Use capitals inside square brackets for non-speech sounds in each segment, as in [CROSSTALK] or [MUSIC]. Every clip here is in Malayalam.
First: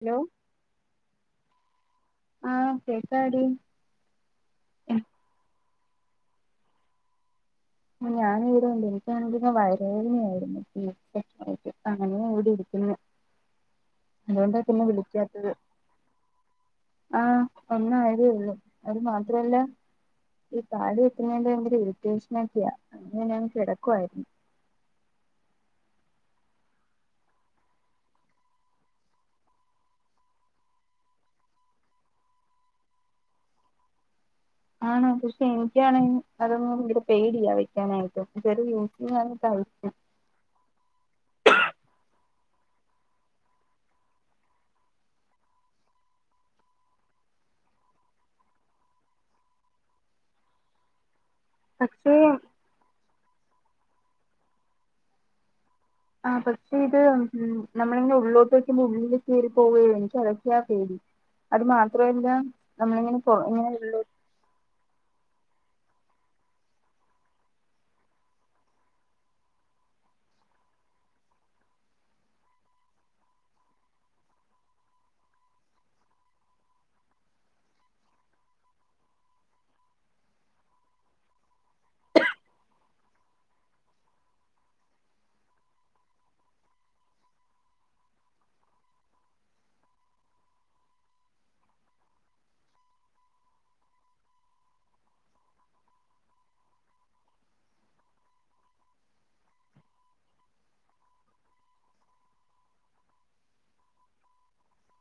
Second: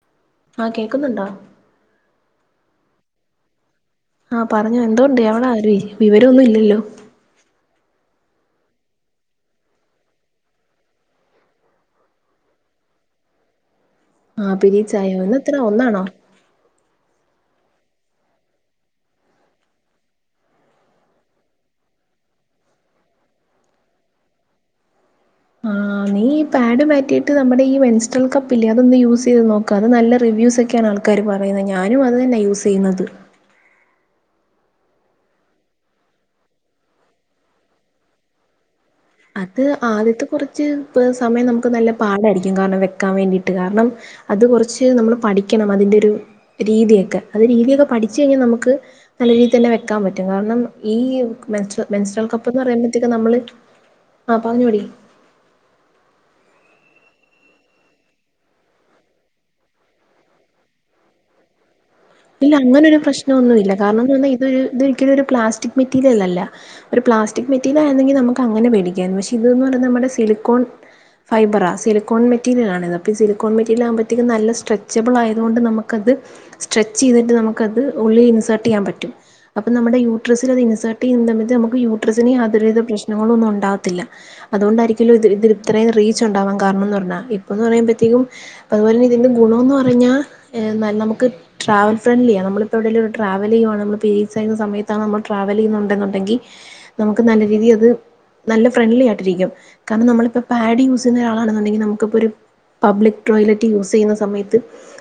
ഹലോ ആ കേക്കുന്നുണ്ടോ ആ കേക്കാടി ആ പറഞ്ഞോ എന്തോണ്ട് എവടാ രീ വിവരൊന്നുഇല്ലല്ലോ ഞാൻ ഇവിടുണ്ട് എനിക്കാണെങ്കിലോ വയറുവേദനയായിരുന്നു [UNINTELLIGIBLE] അങ്ങനെ ഇവിടെ ഇരിക്കുന്നു ആഹ അതുകൊണ്ടാ പിന്നെ പിരീഡ്സായോ ഇന്ന് വിളിക്കാത്തത് എത്ര ഒന്നാണോ ആഹ് ഒന്നായതേഒള്ളൂ അത് മാത്രല്ല ഈ പാട് വെക്കുന്നയ്ന്റെകൂടി ഇറ്ട്ടേഷനേം അങ്ങനെ ഞാൻ കെടക്കായ്രുന്നു ആ നീ ഈ പാഡ് മാറ്റിയിട്ട് നമ്മടെ ഈ മെൻസ്‌ട്രേൽ കപ്പില്ലേ അതൊന്ന് യൂസെയ്ത് നോക്ക്‌ അത് നല്ല റിവ്യൂസൊക്കേണ് ആൾക്കാര് പറയുന്നെ ഞാനും അത് തന്നെ യൂസെയ്യുന്നത് ആണോ പക്ഷെ എനിക്കാണെങ്ങെ അതൊന്ന [UNINTELLIGIBLE] പേടിയാ വെക്കാനായിട്ട് ചെറിയ അത് ആദ്യത്തെ കുറച്ച് പ് സമയം നമുക്ക് നല്ല പാഡായിരികും ങ്കാർണം വെക്കാൻ വേണ്ടിട്ട് കാരണം അത് കുറച്ച് നമ്മള് പഠിക്കണം അതിന്റെ ഒരു രീതിയൊക്കെ രീതിയൊക്കെ പഠിച്ചഴിഞ്ഞാ നമുക്ക് നല്ല രീതി തന്നെ വെക്കാൻ പറ്റും കാരണം ഈ മെൻസ്രോൽ പക്ഷേ മെൻസ്ട്രാൽ കപ്പ്ന്ന് പറയുമ്പത്തേക്കും നമ്മള് ആ പറഞ്ഞോടി ആ പക്ഷേ ഇത് നമ്മളിങ്ങനെ ഉള്ളിലോട്ട് വയ്ക്കുമ്പോ ഉള്ളില് കേറിപ്പോവെ എനിക്കതൊക്ക്യാ പേടി അത് മാ ഇല്ല അങ്ങനൊരു പ്രശ്നൊന്നുല്ല കാരണോന്ന് പറഞ്ഞാ ഇതൊരു ഇതൊരിക്കലും ഒരു പ്ലാസ് സ്റ്റിക് മെറ്റീരിയലല്ല ഒരു പ്ലാസ്റ്റിക് മെറ്റീലായിരുന്നെങ്കി ന്നമക്ക് അങ്ങനെ പേടിക്കായിരുന്നു പഷെ ഇത് ന്ന് പറയുന്നമ്മടെ സില്ക്കോൺ ഫൈബറാ സിലിക്കോൺ മെറ്റീരിലാണിത് അപ്പീസിലിക്കോൺ മെറ്റീരിയിലാകുമ്പത്തേക്കും ന്നല്ല സ്ട്രെച്ചബിൾ ആയതുകൊണ്ട് ന്നമക്കത് ത് സ്ട്രെച്ചെയ്തിട്ട് നമുക്കത് ഉള്ളിൽ ഇൻസർട്ടെയ്യാൻ പറ്റും അപ്പ നമ്മടെ യൂട്രസ്സിലത് ഇൻസർട്ടെയ്യുന്നതമയത്ത് യൂട്രെസ്സിന് യാതൊരുവിധ പ്രശ്നങ്ങളൊന്നുണ്ടാവത്തില്ല അതുകൊണ്ടായിരിക്കൊല്ലോ ഇത് ഇതിനിത്രേം റീച്ചു ണ്ടാവാൻ കാര കാരണംന്ന് പറഞ്ഞ ഇപ്പൊന്ന് പറയുമ്പത്തേക്കും അതുപോലെനെ ഇതിന്റെ ഗുണോന്ന് പറഞ്ഞാ നല്ല നമ്ക്ക്‌ ട്രാവൽ ഫ്രണ്ട്ലിയാ നമ്മളിപ്പഎവിടേലും ഒരു ഒരുട്രാവലെയ്യുവാണ് നമ്മള് പിരിഡ്‌സ് ആയിര്ന്ന സമയത്താണ് നമ്മൾട്രാവലെയ്യുന്നുണ്ടെന്നുണ്ടങ്കി ന്നമുക്ക് നല്ല രീതി അത് നല്ല ഫ്രണ്ട്ലി ആയിട്ടിരിക്കും കാരണം നമ്മളിപ്പപാഡ് യൂസെയ്യുന്ന ഒരാളാണെന്നുണ്ടെങ്കി നമുക്ക്‌പ്പൊരു പബ്ലിക് ടോയ്ലറ്റ് യൂസെയ്യുന്ന സമയത്ത്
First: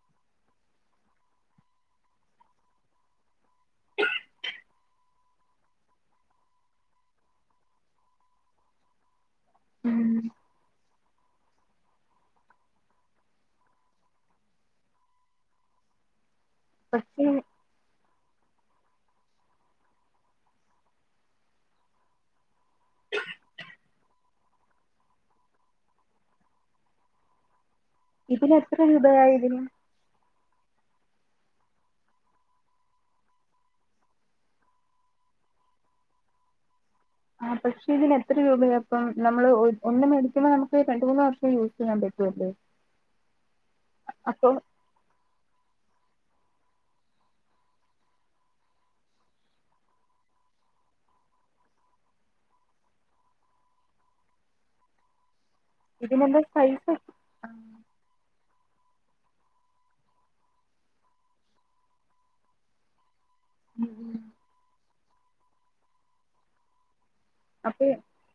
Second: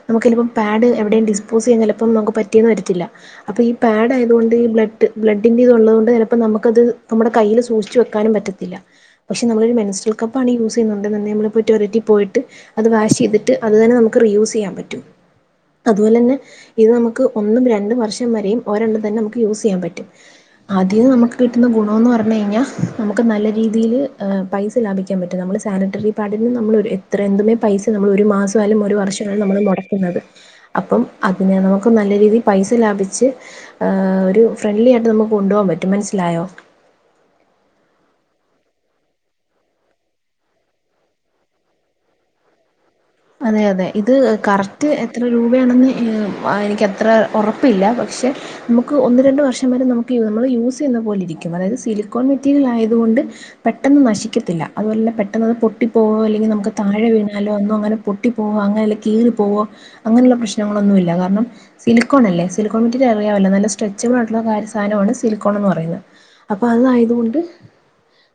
നമുക്ക്‌ ഇനിപ്പോ പാഡ് എവിടേം ഡിസ് പ്പോസ്സെയാൻചെലപ്പം നമുക്ക് പറ്റിയന്നുവരത്തില്ല അപ്പൊ ഈ പാഡ് ആയതോണ്ട് ബ്ലഡ്‌ ബ്ലഡിന്റെ ഇതുള്ളതോണ്ട് ചെലപ്പം ന നമ്ക്കത് നമ്മുടെ കയ്യില് സൂക്ഷിച്ച് വെക്കാനും പറ്റത്തില്ല പക്ഷെ നമ്മളൊരു ഉം മെൻസ്ട്രൽ കപ്പാണ് യൂസ് ന്നുണ്ടന്നുണ്ടെങ്ങിനമ്മള് ടോയ്‌ലറ്റി പോയ്ട്ട് അത് വാഷെയ്തിട്ട് അത് തന്നെ നമക്ക്റിയൂസെയ്യാൻ പറ്റും അതുപോലെ തന്നെ ഇത് നമുക്ക് പക്ഷെ ഒന്നും രണ്ടും വർഷം പ വരെയും ഒരെ രണ്ട തന്നെ നമുക്ക് യൂസ് ചെയ്യാൻ പറ്റും ആദ്യം നമുക്ക് കിട്ടുന്ന ഗുണമന്ന് പറഞ്ഞു കഴിഞ്ഞാൽ നമുക്ക് നല്ല രീതിയിൽ പൈസ ലാഭിക്കാൻ പറ്റും നമു സാനിറ്ററി പാഡിന് നമ്മൾ എത്രയ എന്തുന്മേ പൈസ നമ്മൾ ഒരു മാസ ഇതിന് എത്ര ആയാലും ഒരു വർഷ രൂപയായി ആ നമ്മൾ ഇതിന് മുടക്കുന്നത് അപ്പം അതിനെ നമുക്ക് നല്ല രീതിയിൽ പൈസ ലാഭിച്ച്ഹ് ഒരു ഫ്രണ്ട്ലി ആയിട്ട് നമുക്ക് കൊണ്ടുപോകാൻ പറ്റും മനസ്സിലായി ണ്ടായോ ആ പക്ഷേ ഇതിന് എത്ര രൂപയാണ് അപ്പം നമ്മൾ ഒന്നും മേടിക്കുമ്പോ നമുക്ക് രണ്ട മൂന്ന് വർഷം യൂസ് ചെയ്യാൻ പറ്റും ആ ഉ അതെ അതെ ഇത് കറക്റ്റ് എത്ര രൂപയാണെന്ന് എനക്ക്ത്ര ഉറപ്പില്ല പക്ഷെ നമുക്ക് ഒന്ന് രണ്ട് വർഷം വരെ നമുക്ക് നമ്മൾ യൂസ് ചെയ്യ രിക്ക അതായത് സിലിക്കോൺ മെറ്റീരിയൽ ആയതുകൊണ്ട് പെട്ടെന്ന് നശിക്കത്തില്ല അതുപോലെ പെ പെട്ട അ പൊട്ടിപ്പോവോ ഇതിനെന്താ അല്ലെങ്കി നമുക്ക് സൈസ് താഴെവീണാലോ ന്നും അങ്ങനെ പോ അങ്ങനല്ല കീറിപോവോ അങ്ങനുള്ള പ്രശ്നങ്ങളൊന്നുംമല്ല കാരണം സിലിക്കോൺ അല്ലേ സിലോൺറ്റ അ നല്ല സ്ട്രെച്ചബിൾ ആയിട്ടുള്ള കാര്യ സാധമാണ് സിലിക്കോൺ എന്ന് പറയുന്നത് അപ്പൊ അതായതുകൊണ്ട് അപ്പൊ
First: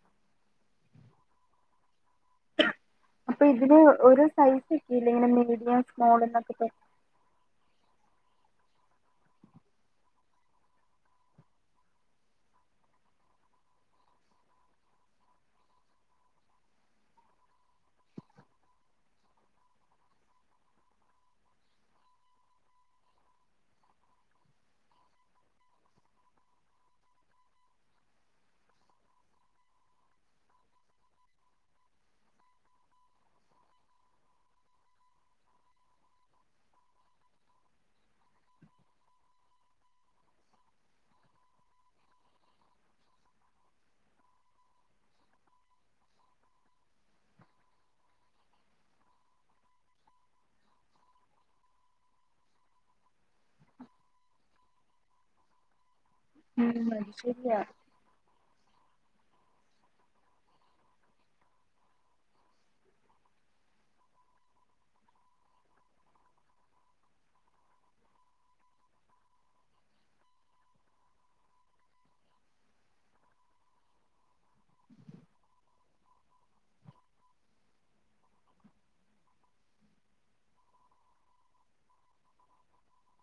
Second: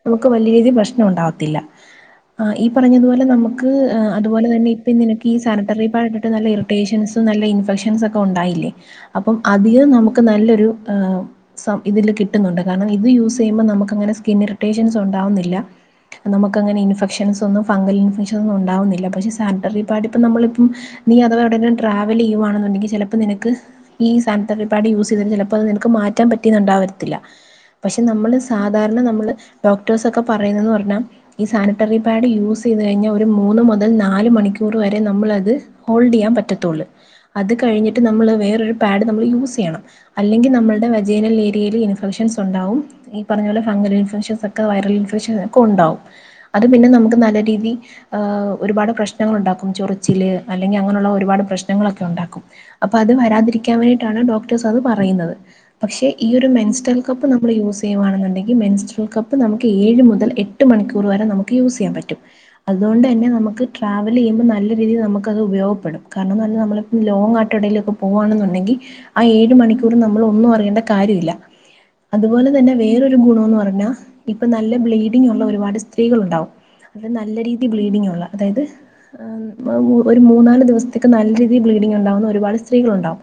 നമുക്ക് വല രീതിൽ പ്രശ്നം ഉണ്ടാവത്തില്ല ആ ഈ പറഞ്ഞതുപോലെ അപ്പൊ നമുക്ക് ഇതിന് ഒരു സൈസ് അതുപോൽതന്നെ ഇപ്പൊ ഒക്കെയില്ലേ ഇങ്ങനെ നിനക്കി മീഡിയം സാനിട്ടറി പാട് സ്മോൾ ഇട്ടിട്ട് നല്ല എന്നൊക്കെ പറ ഇറിട്ടഷൻസ് നല്ല ഇഫെക്ഷൻസ് ഒക്കെ ഉണ്ടായില്ലേ അപ്പം അധികം നമുക്ക് നല്ലൊരു ഇതില് കിട്ടുന്നുണ്ട് കാരണം ഇത് യൂസ് ചെയ്യുമ്പോ നമുക്ക്ങ്ങനെ സ്കിൻ ഇറിട്ടേഷൻസ് ഉണ്ടാവുന്നില്ല നമുക്ക് അങ്ങനെ ഇൻഫെക്ഷൻസ് ഒന്നും ഫംഗൽ ഇൻഫെക്ഷൻ ഒന്നും ഉണ്ടാവുന്നില്ല പക്ഷെ സാനിട്ടറി പാടി ഇപ്പം നമ്മളിപ്പം നീ അഥവാ എവിടെയെ ങ്കിലും ട്രാവൽ ചെയ്യുകവാണെന്നുണ്ടെങ്കിൽ ചെ ലപ്പോൾ നിനക്ക് ഈ ഈ സാനിറ്ററി പാഡ് യൂസ് ചെയ്തഴ് ഞ്ഞ ചെലപ്പൊ അത് നിനക്ക് മാറ്റാൻ പറ്റിണ്ടാവരത്തില്ല പക്ഷെ നമ്മള് സാധാരണ നമ്മള് ഡോക്ടേഴ്സ് ഒക്കെ പറയുന്നെന്ന് പറഞ്ഞാൽ ഈ സാനിറ്ററി പാഡ് യൂസ് ചെയ്ത് കഴിഞ്ഞാൽ ഒരു മൂന്ന് മുതൽ നാല് മണിക്കൂർ വരെ നമ്മളത് ഹോൾഡ് ചെയ്യാൻ പറ്റത്തുള്ളൂ അത് കഴിഞ്ഞിട്ട് നമ്മള് വേറൊരു അത്കഴിഞ്ഞിട്ട് വെറൊര് പാഡ് നമ്മൾ യൂസ് ചെയ്യണം അല്ലെങ്കിൽ നമ്മളുടെ വജെയ്നൽ ഏരിയയിൽ ഇൻഫെക്ഷൻ ഇന്ഫെക്ഷൻസ് ഒണ്ടാവും ഈ പറഞ്ഞ പോലെ ഫങ്കൽ ഇൻഫക്ഷൻ ഒക്കെ വൈറൽ ഇൻഫെക്ഷൻ ഒക്കഉണ്ടാവും അത് പിന്നെ നമുക്ക് നല്ല രീതി ആഹ് ഒരുപാട് പ്രശ്നങ്ങൾ ഒണ്ടാക്കും ചൊറിച്ചില് അല്ലെങ്കിൽ അങ്ങനൊ ള്ള ഒരുപാട് പ്രശ്നങ്ങളൊക്കെ ഒണ്ടാക്കും അപ്പൊ അത് വരാതിരിക്കാ വെക്കാൻ വേണ്ടിട്ടാണ് ഡോക്ടേസ് അത് പറയുന്നത് പക്ഷെ ഈ ഒരു ഉം മെൻട്രൽ അത് കപ്പ് നമ്മൾ ശരിയാ യൂസ് ചെയ്യുകവാണെന്നുണ്ടെങ്കി മെസ്ട്രൽ കപ്പ് നമുക്ക് ഏഴ് മുതൽ എട്ട് മണിക്കൂർ വരെ നമുക്ക് യൂസ് ചെയ്യാൻ പറ്റും അതുകൊണ്ട് തന്നെ നമുക്ക് ന ട്രാവല് ചെയ്യ്മ്പൊ നല്ല രീതിൽ നമുക്കത് ഉപയോഗപ്പെടും കാരണന്ന് പറഞ്ഞ നമ്മളിപ്പൊ ലോങ് ആയിട്ടെടേയിലൊക്ക പോവായാണുണ്ടെങ്കിൽ ങ്കി ആ ഏഴ് മണിക്കൂർ നമ്മൾ ഒന്നും അറിയേണ്ട കാര്യമില്ല അതുപോലെ തന്നെ വേറൊരു ഗുണംന്ന് പറഞ്ഞാൽ ഇപ്പൊ നല്ല ബ്ലീഡിങ് ഉള്ള ഒരുപാട് സ്ത്രീകൾ ഉണ്ടാവും അത് നല്ല രീതി ബ്ലീഡിങ് ഒള്ള അതായത് ഒരു മൂന്നാല് ദിവസത്തേക്ക് നല്ല രീതിയിൽ ബ്ലീഡിങ് ഉണ്ടാകുന്ന ഒരുപാട് സ്ത്രീകളുണ്ടാവും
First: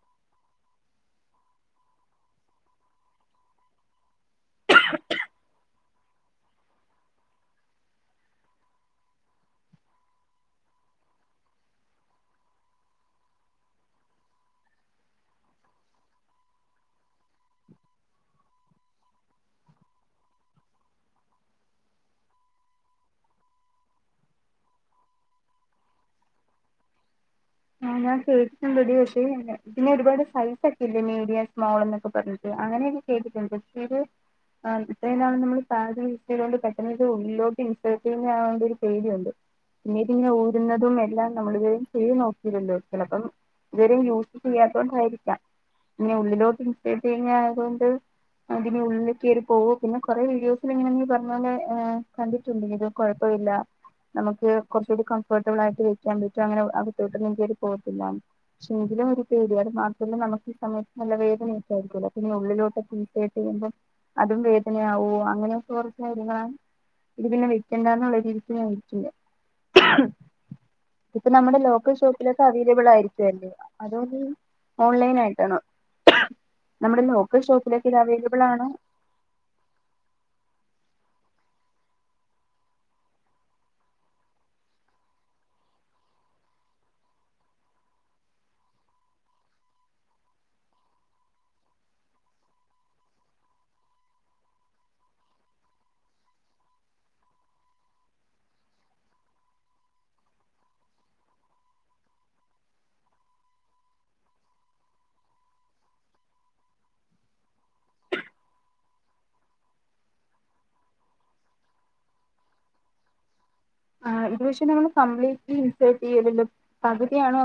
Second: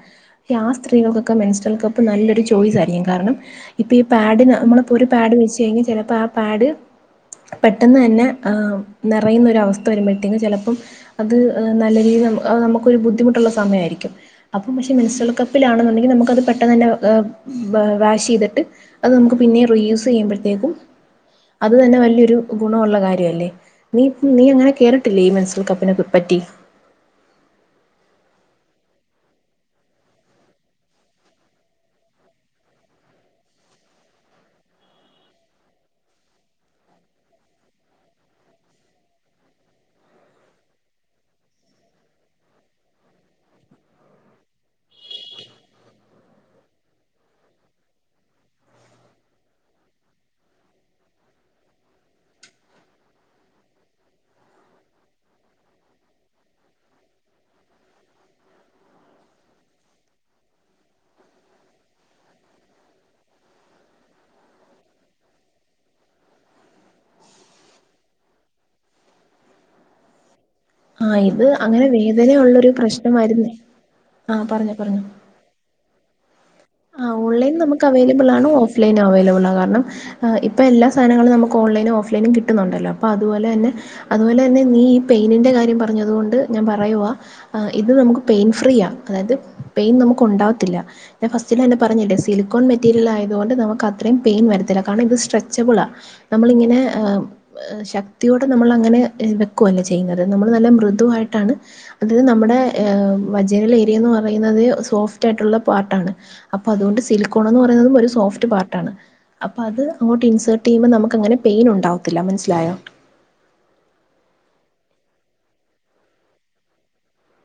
ആ സ്ത്രീകൾക്കൊക്കെ മെൻട്രൽ കപ്പ് നല്ലൊരു ചോയ്സ് ആയിരിക്കും കാരണം ഇപ്പൊ ഈ പാഡിന് നമ്മളിപ്പൊ ഒരു പാഡ് വെച്ച് കഴിഞ്ഞ് ചെലപ്പൊ ആ പാഡ് പെട്ടെന്ന് തന്നെ നെ റയുന്നൊര അവസ്ഥ വരുമ്പോഴതേക്ക് ചെലപ്പം അത് നല്ല രീതി നമുക്ക് ഒരു ബുദ്ധിമുട്ടുള്ള സമയമായിരിക്കും അപ്പ മെൻസ്ട്രൽ കാപ്പിലാണെന്നുണ്ടെങ്കി നമുക്കത് പെട്ടെന്ന് ത്തന്നെ വാഷ് ചെയ്തിട്ട് അത് നമുക്ക് പിന്നേം റീ യൂസ് ചെയ്യുമ്പോഴത്തേക്കും അത് തന്നെ വലിയൊരു ഗുണമുള്ള കാര്യല്ലേ നീ നീ അങ്ങനെ കേട്ടിട്ടില്ലേ ഈ മെൻട്രൽ കപ്പിനെ പ്പറ്റി ആ ഞാൻ കേൾക്കട്ടടി പക്ഷെ പിന്നെ ഒരുപാട് സൈസ് ഒക്കെ ഇല്ലേ മീഡിയം സ്മോൾ എന്നൊക്കെ പറഞ്ഞിട്ട് അങ്ങനെ ഞാൻ കേട്ടിട്ടുണ്ട് ഇത് ആ ഇത്രേ നാൾ നമ്മൾ സാനിറ്ററി യൂസ് ചെയ്തോണ്ട് പെട്ടെന്ന്ത് ഉള്ളിലോട്ട് ഇൻസെർട്ട് ചെയ്യുന്നോണ്ട് ഒരു പേടിണ്ട് പിന്നീതിങ്ങനെ ഊരുന്നതും എല്ലാം നമ്മൾ വയും ചെയ്തു നോക്ക യൂസ് ചെയ്യാം ചെലപ്പം ഇതുവരെയും യൂസ് ചെയ്യാത്ത കൊണ്ടായിരിക്കാം ഇന്നി ഉള്ളിലോട്ട് ഇന്സർട്ട് ചെയ്യുന്നായത് കൊണ്ട് അതിന് ഉള്ളിക്ക് കയറി പോവും പിന്നെ കൊറേ വീഡിയോസിൽ ഇങ്ങനെയെങ്കിൽ പറഞ്ഞാലെ കണ്ടിട്ടുണ്ട് ഇത് കൊഴപ്പൊ നച്ചൂ നമുക്ക് കുറച്ചൂടി കഫോർട്ടബിൾ ആയിട്ട് വെക്കാൻ പറ്റും അങ്ങനെ അത് ട്ടും എനക്ക് പോകത്തില്ലാന്ന് പക്ഷെ എങ്കിലും ഒരു പേടി മാത്രമല്ലേ നമുക്ക് ഈ സമയത്ത് നല്ല വേദനീട്ടായിരിക്കും ഉള്ളിലോട്ടൊക്കെ ഇൻസർട്ട് ചെയ്യുമ്പം അതും വേദനയാവോ അങ്ങനെയൊക്കെ കൊറച്ച് കാര്യങ്ങളാണ് ഇത് പിന്നെ വെക്കണ്ടാന്നുള്ള രീതിക്ക് ഞാൻവെക്കില്ല ആഹ് ഇത് അങ്ങനെ വേദന ഉള്ളൊരു ആയിരിക്കുവല്ലേ പ്രശ്നമായിരുന്നേ അതോ നീ ആഹ പറഞ്ഞോ പറഞ്ഞോ ഓൺലൈൻ ആയിട്ടാണോ നമ്മുടെ ആ ലോക്കൽ ഓൺലൈൻ നമുക്ക് ഷോപ്പിലൊക്കെ ഇത് അവൈലബിൾ ആണ് ആണോ ഓഫ് ലൈൻ അവൈലബിൾ ആണ് കാരണം ഇപ്പൊ എല്ലാ സാധങ്ങൾ നമക്ക് ഓൺലൈനും ഓഫ് ലൈ നും കിട്ടുന്നുണ്ടല്ലോഅപ്പൊ അതുപോലെ തന്നെ അത് പോലെ തന്നെ നീ ഈ പെയിനിന്റെ കാര്യം പ പറഞ്ഞതുകൊണ്ട് ഞാൻ പറയുക ഇത് നമുക്ക് പെയിൻ ഫ്രീ ആ അതായത് പെയിൻ നമുക്ക് ഒ ണ്ടാവത്തില്ല ഞാ ഫസ്റ്റിൽ എന്നെ പറഞ്ഞില്ലേ സിലിക്കോൺ മെറ്റീരിയൽ ആയതുകൊണ്ട് നമുക്ക് അത്രയും പെയിൻ വരത്തില്ലാകാരണം ഇത് സ്ട്രെച്ചബിൾ ആ നമ്മള് ഇങ്ങനെ ശക്തിയോടെ നമ്മൾ അങ്ങനെ വെക്കുവല്ല ചെയ്യുന്നത് നമ്മൾ നല്ല മൃദുആയിട്ടാണ് അത് നമ്മുടെ വജൈനൽ ഏരിയേന്ന് പറയുന്നതെ സോഫ്റ്റ് ആയിട്ടുള്ള അതാണ് അപ്പൊ അതോണ്ട് സിലിക്കോൺന്ന് പറയുന്നതും ഒര് സോഫ്റ്റ് പാർട്ടാണ് അപ്പൊ അത് അങ്ങോട്ട് ഇൻസർട്ട് ചെയ്യുമ്പൊ നമുക്ക് അങ്ങനെ പെയിൻ ഉണ്ടാവത്തില്ല മനസ്സിലായൊ അഹ് യൂഷുലി കംപ്ലീറ്റ്ലി ഇൻസട്ട് ചെയ്യല ല്ലോ പകുതിയാണോ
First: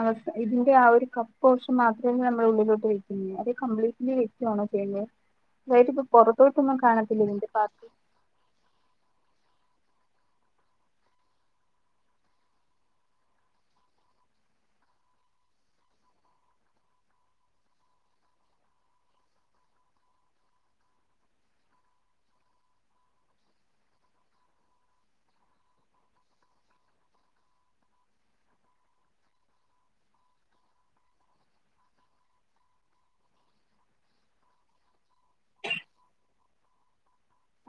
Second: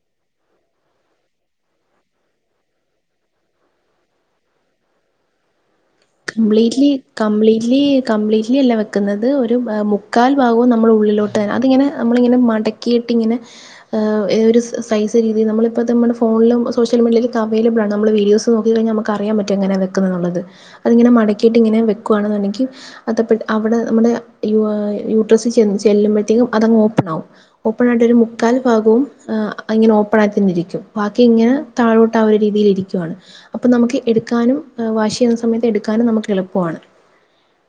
അത് ഇതിന്റെ ആ ഒരു ക പോർഷൻ മാത്രമേ നമ്മള ഉള്ളിലോട്ട് വെക്കുഅത് കംപ്ലീറ്റ്ലി വെക്കുകയാണോ ചെയ്യുന്നെ കംപ്ലീറ്റിലി പാർട്ട് കംപ്ലീറ്റിലി കംപ്ലീറ്റിലിയല്ല വെക്കുന്നത് മുക്കാൽഭാഗവും നമ്മൾ ഉള്ളിലോട്ട് തന്ന അത് ഇങ്ങനെ നമ്മളിങ്ങനെ മടക്കീട്ടിങ്ങനെ ഒരു സൈസ് രീതി നമ്മളിപ്പോ തന്നെ നമ്മുടെ ഫോണിലും സോഷ്യൽ മീഡിയലൊക്കെ അവയ്ലബളാണ് നമ്മള് വീഡിയോസ് നോക്കിഴിഞ്ഞാൽ നമുക്കറിയൻ പറ്റും എങ്ങനെയെ വെക്കന്നന്നുള്ളത് അതിങ്ങനെ മടക്കിയിട്ട് ഇങ്ങനെ വെക്കുആണെന്നുണ്ടെങ്കിൽ അതപോ അവടെ അവടെ യുവ യൂഡ്രസ് ചെന്ന് ചെല്ലുമ്പോഴത്തേക്കും അത്ങ്ങ് ഓപ്പൺ ആകും ഓപ്പണായിട്ട് ഒരു മുക്കാൽ ഭാഗവും അഇങ്ങനെ ഓപ്പണായി തന്നെ ഇരിക്കും ബാക്കി ഇങ്ങനെ താഴോട്ട് ആ ഒരു രീതിൽ ഇരിക്കുവാണ് അപ്പൊ നമുക്ക് എടുക്കാനും വാശി സമയത്ത് എടുക്കാനും നമുക്ക് എളുപ്പമാണ്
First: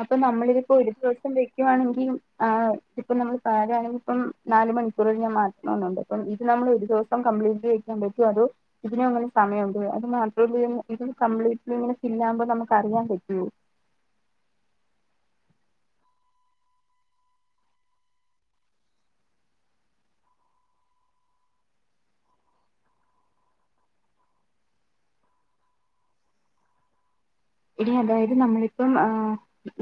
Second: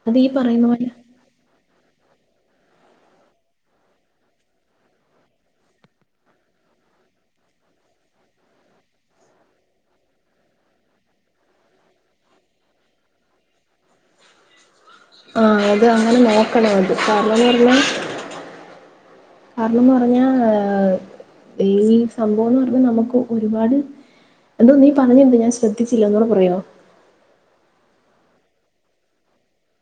അപ്പൊ അത് ഈ പറയുന്ന നമ്മളിതിപ്പോ പോലെ ഒരു ദിവസം വെക്കുവാണെങ്കിൽ ആ ഇപ്പം നമ്മൾ പേടാണെങ്കിപ്പം നാല് മണിക്കൂർ കഴിഞ്ഞാൽ മാറ്റണൊന്നുണ്ട് അപ്പം ഇത് നമ്മള് ഒരു ദിവസം കംപ്ലീറ്റ്ലി ക്കോ അതോ ഇതിനും അങ്ങനെ സമയമുണ്ട് ലെ അത് മാത്രോല്ല ഇത് കമ്പ്ലീറ്റ്ലി ഇങ്ങനെ ഫില്ല് ആവുമ്പോ നമുക്ക് അറി ല്ല കറ്റോ [UNINTELLIGIBLE] ആ അത് അങ്ങനെ നോക്കണം അത് കാരണംന്ന് പറഞ്ഞാ കാരണംന്ന് പറഞ്ഞാ ഈ സംഭവംന്ന് പറഞാനമുക്ക് ഒരുപാട് എടോ നീ പറഞ്ഞെന്ത് ഞാൻ ശ്രദ്ധിച്ചില്ല ഒന്നുടെ പറയോ എടി അതായത് നമ്മളിപ്പം ആ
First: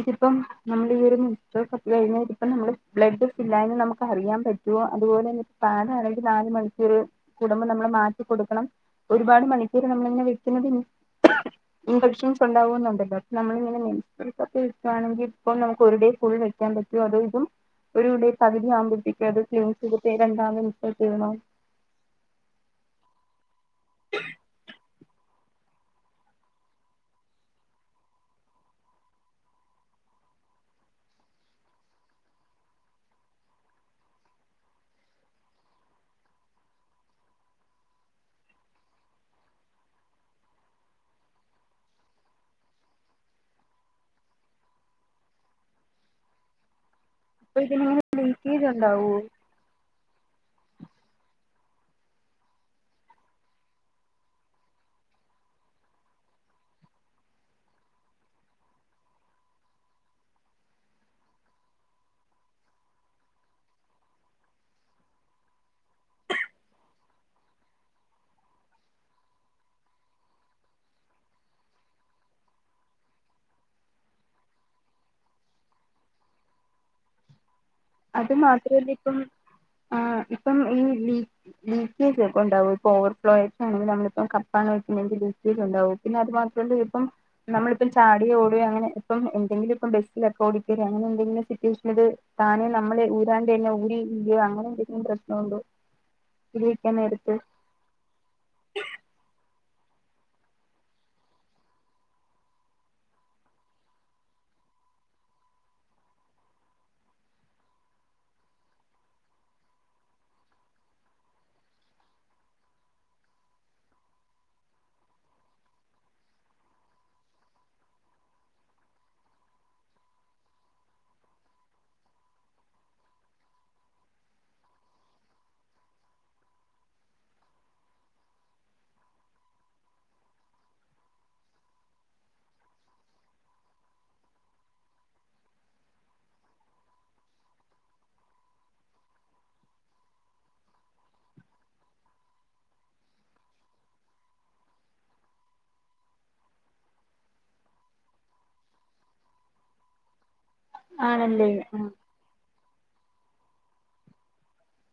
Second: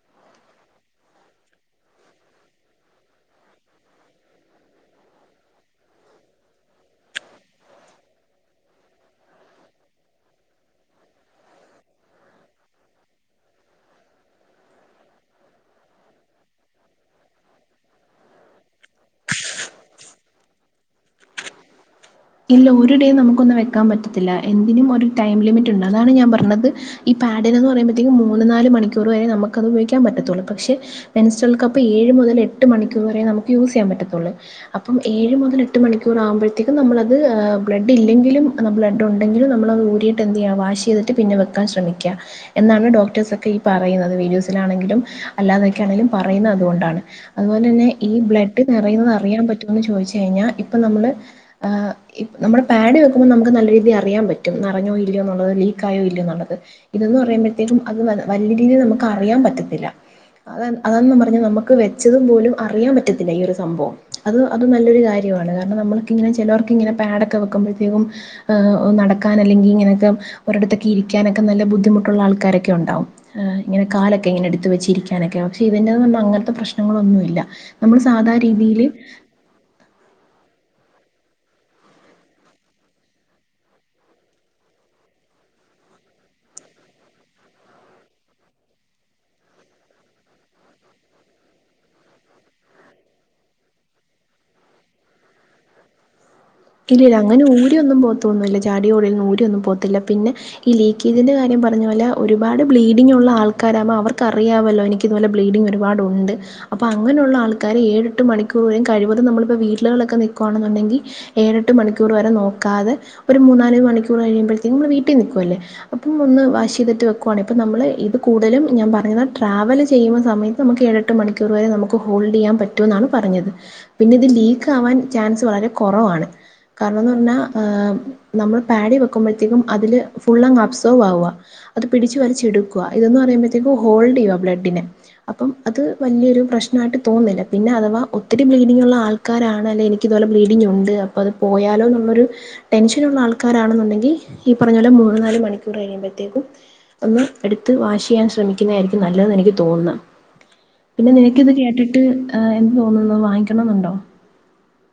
ഇതിപ്പം നമ്മൾ ഈ ഒരു മെൻസ്ട്രൽ കപ്പ് കഴിഞാതിപ്പം ബ്ലഡ് ഫില്ലായത് നമുക്ക് അറിയാൻ പറ്റോ അതുപോലെ പേട് അതായത് നാലു മണിക്കൂർ കൂടുമ്പോ നമ്മള് മാറ്റി കൊടുക്കണം ഒരുപാട് മണിക്കൂർ നമ്മലിങ്ങനെ വെക്കുന്നത് ഇൻഫെക്ഷൻസ് ഉണ്ടാവുന്നുണ്ടല്ലോ അ നമ്മളിങ്ങനെ മെൻസ്ട്രൽ കപ്പ് വെക്കുവാണെങ്കി ഇപ്പോ നമുക്ക് ഒരുടേ ഫുൾ വെക്കാൻ പറ്റോ അതോ ഇതും ഒരു ഡേ പകുതിയാകുമ്പത്തേക്കത് ക്ലീൻ ചെയ്തിട്ട് രണ്ടാമത് സ്റ്റാർട്ട് ചെയ്യണോ ഇല്ല ഒരു ഡേ നമുക്ക് ഒന്ന് വെക്കാൻ പറ്റത്തില്ല എന്തിനും ഒരു ടൈം ലിമിറ്റുണ്ട് അതാണ് ഞാൻ പറഞ്ഞത്ഈ പാഡിന് ന്ന് പറയുമ്പത്തേക്കും മൂന്ന് നാല് മണിക്കൂർ വരെ നമുക്കത് ഉപയോഗിക്കാൻ പറ്റത്തി പറ്റത്തുള്ളൂ പക്ഷെ മെൻസ്ട്രൽ കപ്പ് ഏഴ് മുതൽ എട്ട് മണിക്കൂർ വരെ നമുക്ക് യൂസെയ്യാൻ പറ്റത്തൊള്ളൂ അപ്പം ഏഴ് മുതൽ എ് മണിക്കൂർ ആവു മ്പയെത്തെക്കും നമ്മളത് അത് ബ്ലഡ്ല്ലെങ്കിലും ബ്ലഡ് ഉണ്ടെങ്കിലും നമ്മളത് ഊരിയിട്ട് എന്തെയ്യാ വാഷെയ്തിട്ട് പിന്നെ വെക്കാൻ ശ്രമിക്ക എന്നാണ് ഡോക്ടേഴ്സൊക്കെ ഈ പറയുന്നത് വീഡിയോസിലാണെങ്കിലും അല്ലാന്നൊക്കേണെങ്കിലും പറയുന്ന അതുകൊണ്ടാണ് അപ്പൊ അതുപോലെന്നെ ഇതിനിങ്ങനെ ഈ ബ്ലഡ് ലീക്കേജ് ഉണ്ടാവോ നിറയുന്നത് അറിയാൻ പറ്റോന്ന് ചോയിച്ചഴിഞ്ഞാൽ ഇപ്പൊ നമ്മള് ആ ഇപ് നമ്മുടെ പാഡ് വെക്കുമ്പോ നമുക്ക് നല്ല രീതിയിൽ അറിയാൻ പറ്റും നറഞ്ഞോ ഇല്ലയോ എന്നുള്ളത് ലീക്ക് ആയോ ഇല്ലയോന്നുള്ളത് ഇത് ന്ന് പറയുമ്പോഴത്തേക്കും അത് വ വലിയ രീതിയിൽ നമുക്ക് അറിയാൻ പറ്റത്തില്ല അത അതാണ് നാം പറഞ്ഞെ നമ്മക്ക് വെച്ചതും പോലും അറിയാൻ പറ്റത്തില്ല ഒരു സംഭവം അത് അത് നല്ലൊരു കാര്യ കാരണം നമ്മൾക്കിങ്ങനെ ചേലോർക്കിങ്ങനെ പേടൊക്കെ വെക്കുമ്പഴത്തേക്കും നടക്കാൻ അല്ലെങ്കി ഇങ്ങനൊക്കെ ഒരിടത്തൊക്കെ ഇരിക്കാനൊക്കെ നല്ല ബുദ്ധിമുട്ട് ട്ടുള്ള ആൾക്കാരൊക്കെണ്ടാവും ഇങ്ങനെ കാലൊക്കെങ്ങനെ എടുത്തു വെച്ചിരിക്കാനൊക്കെ പക്ഷേ ഇതിന്റാവുമ്പോ അങ്ങനത്തെ പ്രശ്നങ്ങളൊ ഒന്നുല്ല അത് മാത്രല്ലിപ്പം ആ ഇപ്പം ഈ ലീഗ് ലീക്ക് ചേയ്ക്കോള ഇണ്ടാവൊര്... ഉണ്ടാവോ ഇപ്പ ഓവർഫ്ലോയൊക്കാണെങ്കി നമ്മളിപ്പോ കപ്പാണ് വെക്ക്ണെങ്കി ലീക്കേജ് ഉണ്ടാവോ പിന്നെ അത് മാത് നമ്മളിപ്പം ചാടേ ഓടേ അങ്ങനെ ഇപ്പം എന്തെങ്കിലും ഇപ്പം ബെസ്റ്റിലൊ എക്കൗ [UNINTELLIGIBLE] അങ്ങനെ ന്തെങ്കിലു [UNINTELLIGIBLE] ഇത് താനേ നമ്മെളെ ഊരാണ്ട്യന്ന് ഊരി ഊരി അങ്ങനെന്തെങ്കിലും പ്രശ്ന ണ്ടോ ഇല്ലല്ല അങ്ങനെ ഊരിയൊന്നും പോക് തോന്നുല്ല തല്ല ചാടിയോടിയ ഊരിയൊന്നും പോകത്തൊന്നുല്ല പിന്നെ ഈ ലീക്കേജിന്റെ കാര്യം പറഞ്ഞ പോലെ ഒരുപാട് ബ്ലീഡിങ് ഉള്ള ആൾക്കാറാവുമ്പോ അവർക്കറിയാമല്ലോ എനിക്ക് ഇതുപോലെ ബ്ലീഡിങ് ഒരുപാടുണ്ട് അപ്പൊ അങ്ങനെ ഉള്ള ആൾക്കാര് ഏഴെട്ട് മണിക്കൂറും കഴിവതും നമ്മളപ്പൊ വീ ള് ള്. ക്ക നിവീട്കള്ലൊത് നിക്കുവാ ണെന്നുണ്ടെങ്കി ഏഴെട്ട് മണിക്കൂർ വരെ നോക്കാതെ ഒരു മൂന്നാല് മണിക്കൂർ കഴിയുമ്പഴ്ത്തിൻ നമ്മള് വീട്ടി നിക്ക്വല്ലെ അപ്പം ഇത് വാഷയ്തിട്ട് വെക്ക്വാണെങ്ക് നമ്മള് ഇത് കൂടലും ഞാൻ പറയുന്നത് ട്രാവല് ചെയ്യ [UNINTELLIGIBLE] സമയത്ത് നമക്ക് ഏഴെട്ട് മണി ക്കെറ് വെരെ നമുക്ക് ഹോൾഡെ യ്യാൻ പറ്റൊ എന്നാണ് പറഞ്ഞത് പിന്നെ ഇത് ലീക്കാവാൻ ചാൻസ് വളരെ കൊറവാണ് കാര്ണംന്ന് പറഞ്ഞാ നമ്മൾ പേട് എയ്ത് വെക്കുമ്പെഴ്ത്തിനും അതില് ഫുള്ളങ്ങ് അബ്സെർവ് ആവ അത് പിടിച്ചു വലിച്ച് ഇടുക്ക്വ ഇതെന്ന് പറയുമ്പെത്തേക്കു ഹോൾഡ് ചെയ്യ്വ ബ്ലെഡിനെ അപ്പം അത് വല്യ ഒരു പ്രശ്‌നായിട്ട് തോന്നില്ല പിന്നെ അഥവാ ഒത്തിരി ബ്ലീഡിങ്ങ് ഉള്ള ആൾക്കാരാണ് അല്ലേ എനിക്ക് ഇതോലെ ബ്ലീഡിംഗ് ഉണ്ട് അപ്പ അത് പോയാലോന്നുള്ളൊരു ടെൻഷനുള്ള ആൾക്കാരാണെന്നു ണ്ടെങ്കി ഈ പറഞ്ഞോലെ മൂന്ന് നാല് മണിക്കൂർ കഴിയുമ്പെത്ത ത്തേക്കും ഒന്ന് എടുത്ത് വാഷെയ്യാൻ ശ്രമിക്കുന്നആയിരിക്കും നല്ലെത് എനിക്ക് തോന്ന പിന്നെ ആണല്ലേ നിനക്കിത് ആ കേട്ടിട്ട് എന്ത് തോന്നുന്നു വാങ്ങിക്കണെന്ന്ണ്ടോ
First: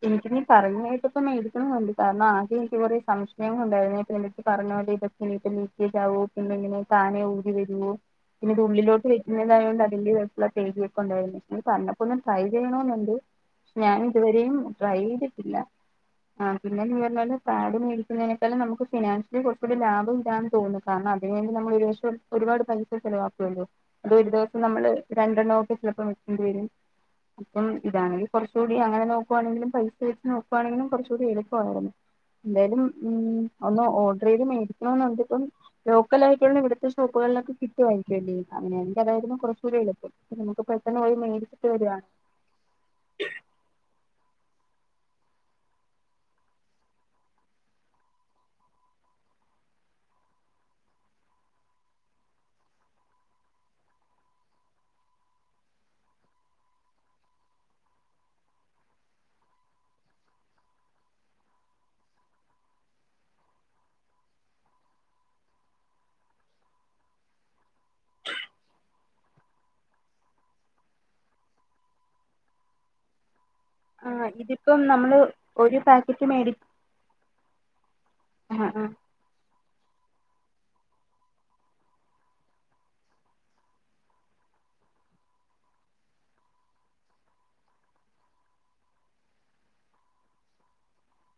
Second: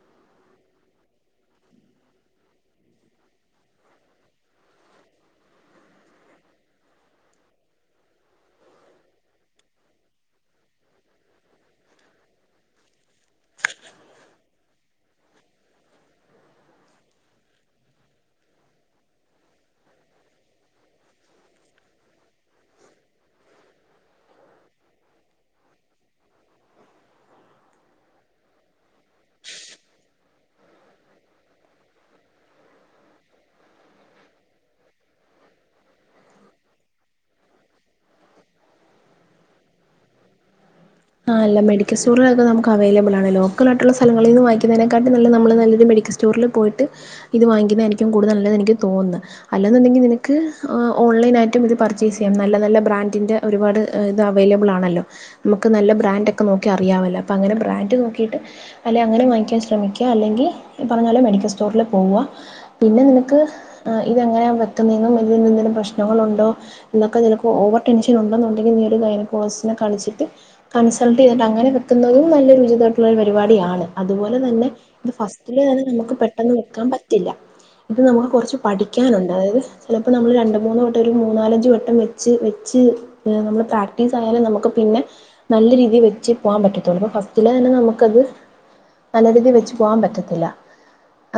എനിക്ക്നീ പറഞേട്ടപ്പം മേടിക്കണോന്ന്ണ്ട്. കാര്ണം ആകെ എനിക്ക് കൊറേ സംശയങ്ങൾ ഇണ്ടായിരുന്നു നീ ഇപ്പോ നിന്റട്ത്ത് പറഞ്ഞ ആദ്യം ഇതൊക്കെ നീപ്പം ലീക്കേജാവോ പിന്നങ്ങനെ താനെ ഊരിവെരോ പിന്നെ ഇത് ഉള്ളിലോട്ട് വയ്ക്കുന്നതായോണ്ട് അതിന്റേതായിട്ട്ള്ള പേടിയൊക്കെ ണ്ടായിരുന്നു. പിന്നെ പറ്ഞ്ഞപ്പൊന്ന് ട്രൈ ചെയ്യണോന്ന്ണ്ട് ഞാൻ ഇത് വെരെയും ട്രൈ ചെയ്തിട്ടില്ല. ആ പിന്നെ നീ പർണ പോലെ പാഡ് മേടിക്കുന്നെയിനെക്കാളും നമുക്ക് ഫിനാൻഷ്യലി കൊർച്ചുടെ ലാഭം ഇതാന്ന് തോന്നുന്നു കാരണം അതിനുവേണ്ടി ഞമ്മെൾ ഒരു വർഷം ഒരുപാട് പൈസ ചെലവാക്കുവല്ലോ അത് ഒരു ദിവസം നമ്മെൾ രണ്ടെണ്ണവൊക്കെ ചിലപ്പം [UNINTELLIGIBLE] വെരും അപ്പം ഇതാണെങ്കി കൊർച്ചൂടി അങ്ങനെ നോക്ക് ക്കുവാണെങ്കിലും പൈസ വെരുന്നെത് നോക്കുവാണെങ്കിലും കൊർച്ചൂടി എളുപ്പവായെനെ എന്തായാലും ഉം ഒന്ന് ഓർഡർ ചെയ്ത് മേടിക്കെണംന്നുണ്ട് ഇപ്പം ലോക്കൽ ആയിട്ടുള്ള ഇവ്ട്ത്തെ ഷോപ്പുക കൾലൊക്കെ കിട്ടുവായിരിക്കും അല്ലെ ഇത് അങ്ങെനെയാണെങ്കി അതായിരുന്നു കൊർച്ച് കൂടെ എളുപ്പം നമ്മുക്ക് പറ്റ് ആ അല്ല മെഡിക്കെൽ സ്റ്റോറിലൊക്കെ നമുക്ക് അവൈലബിൾ ആണ്. ലോക്കെൽ ആയിട്ടുള്ള സ്ഥലങ്ങളീന്ന് വാങ്ങി ക്കിന്നെയ്നെക്കാട്ടീം നല്ലെയ് നമ്മെൾ നല്ലൊരു മെഡിക്കെൽ സ്റ്റോറ്ൽ പോയിട്ട് ഇത് വാങ്ങിക്കിന്നെയായിരിക്കും കൂട്തെൽ നല്ലെത് എനിക്ക് തോന്ന്ന്ന് അൽ അല്ലാന്നുണ്ടെങ്കിൽ നിനെക്ക് ഏഹ് ഓൺലൈനായിട്ടും ഇത് പർച്ചേസ് ചെയ്യാം നല്ല നല്ല ബ്രാൻഡിൻ്റെ ഒരുപാട് ഇത് അവൈലബ് ബ്ൾ ആണല്ലോ നമു ക്ക് നല്ല ബ്രാന്റൊക്കെ നോക്കി അറിയാവല്ലൊ അപ്പ അങ്ങെനെ ബ്രാന്റ് നോക്കിയിട്ട് അല്ലെ അങ്ങനെ വാങ്ങിക്കാൻ ശ്രമിക്കാം അല്ലെങ്കി ഈ പറഞ്ഞ പോലെ മെഡിക്കെൽ സ്റ്റോർൽ പോവാ പിന്നെ നിനെക്ക് ഇത് എങ്ങെനെ വെക്കുന്നേന്നും ഇതിൽ നിന്ന് എന്തെങ്കിലും പ്രശ്നങ്ങെൾ ഉണ്ടോ ഇതൊക്കെ നിനെക്ക് ഓവെർ ടെൻഷെൻ ഒണ്ടെന്ന് ഉണ്ടെങ്കിൽ നീയൊരു ഗൈനക്കോളജിസ്റ്റിനെ കാണിച്ചിട്ട് കൺസെൾട്ട് ചെയ്തിട്ട് അങ്ങനെ വെക്കുന്നതും നല്ല ഉചിതായിട്ടുള്ള ഒരു പരിപാടിയാ ണ് ആ അതുപോലെ തെന്നെ ഇതിപ്പം ഇത് നമ്മള് ഫസ്റ്റില് ഒരു തന്നെ നമുക്ക് പാക്കറ്റ് പെട്ടെന്ന് മേടി വെക്കാൻ പറ്റില്ല. ഇത് നമുക്ക് കൊർച്ച് ആ ആ പഠിക്കാനുണ്ട് അതായെത് ചെല പ്പം നമ്മെൾ രണ്ട് മൂന്ന് വട്ടം ഒര് മൂന്നാൽ അഞ്ച് വട്ടം വെച്ച് വെച്ച് നമ്മെള് പ്രാക്ടീസ് ആയാലെ നമുക്ക് പിന്നെ നല്ല രീതിയിൽ വെച്ച് പോവാൻ പറ്റത്തൊള്ളു അപ്പ ഫസ്റ്റിലെയെന്നെ നമുക്ക് അത് നല്ല രീതിയിൽ വെച്ച് പോവാൻ പറ്റത്തില്ല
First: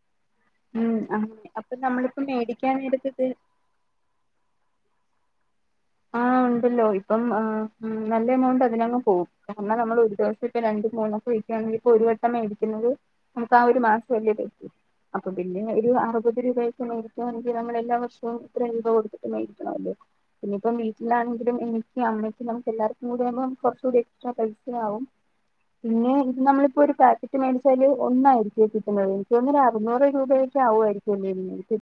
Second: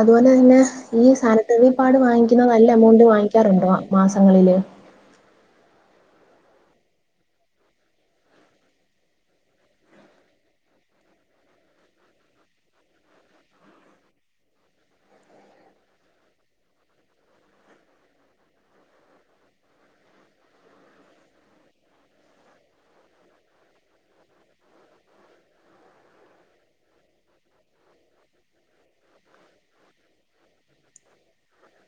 അതുപോലെ തന്നെ ഉം ഈ അങ്ങനെ സാനിറ്റെറി അപ്പൊ പാഡ് നമ്മളിപ്പോ വാങ്ങിക്കുന്നെത് നല്ല മേടിക്കാൻ എമൗണ്ട് നേരത്ത് ഇത് വാങ്ങിക്കാറുണ്ടോ മാസങ്ങളിൽ ആഹ് ഇണ്ടല്ലോ ഇപ്പം ഏഹ് നല്ല എമൗണ്ട് അതിനങ്ങ് പോവും കാരണം നമ്മെൾ ഒര് ദിവ്സം ഇപ്പ രണ്ട് മൂന്ന് ഉപയോഗിക്കാണെങ്കി ഇപ്പ ഒര് വെട്ടം മേടിക്കുന്നെത് നമുക്ക് ആ ഒര് മാസം അല്ലെ പറ്റു അപ്പ പിന്നെ ഒരു അറുപത് രൂപയൊക്കെ മേടിക്കുയാണെങ്കി നമ്മൾ എല്ലാ വർഷവും ഇത്രയും രൂപാ കൊട്ത്തിട്ട് മേടിക്കണവല്ലൊ പിന്നെ ഇപ്പം വീട്ടിലാണെങ്കിലും എനിക്കും അമ്മയ്ക്കും നമുക്ക് എല്ലാവർക്കും കൂടെ ആകുമ്പം കൊർച്ച് കൂടി എക്സ്ട്രാ പൈസയാവും. പിന്നെ ഇത് നമ്മളിപ്പോ ഒരു പാക്കറ്റ് മേടിച്ചാല് ഒന്നായിരിക്കേ കിട്ടുന്നത്. ഇൻക്ക് തോന്നുന്നു ഒര് അറുന്നൂറ് രൂപ ക്കെ ആയിരിക്കുവല്ലേ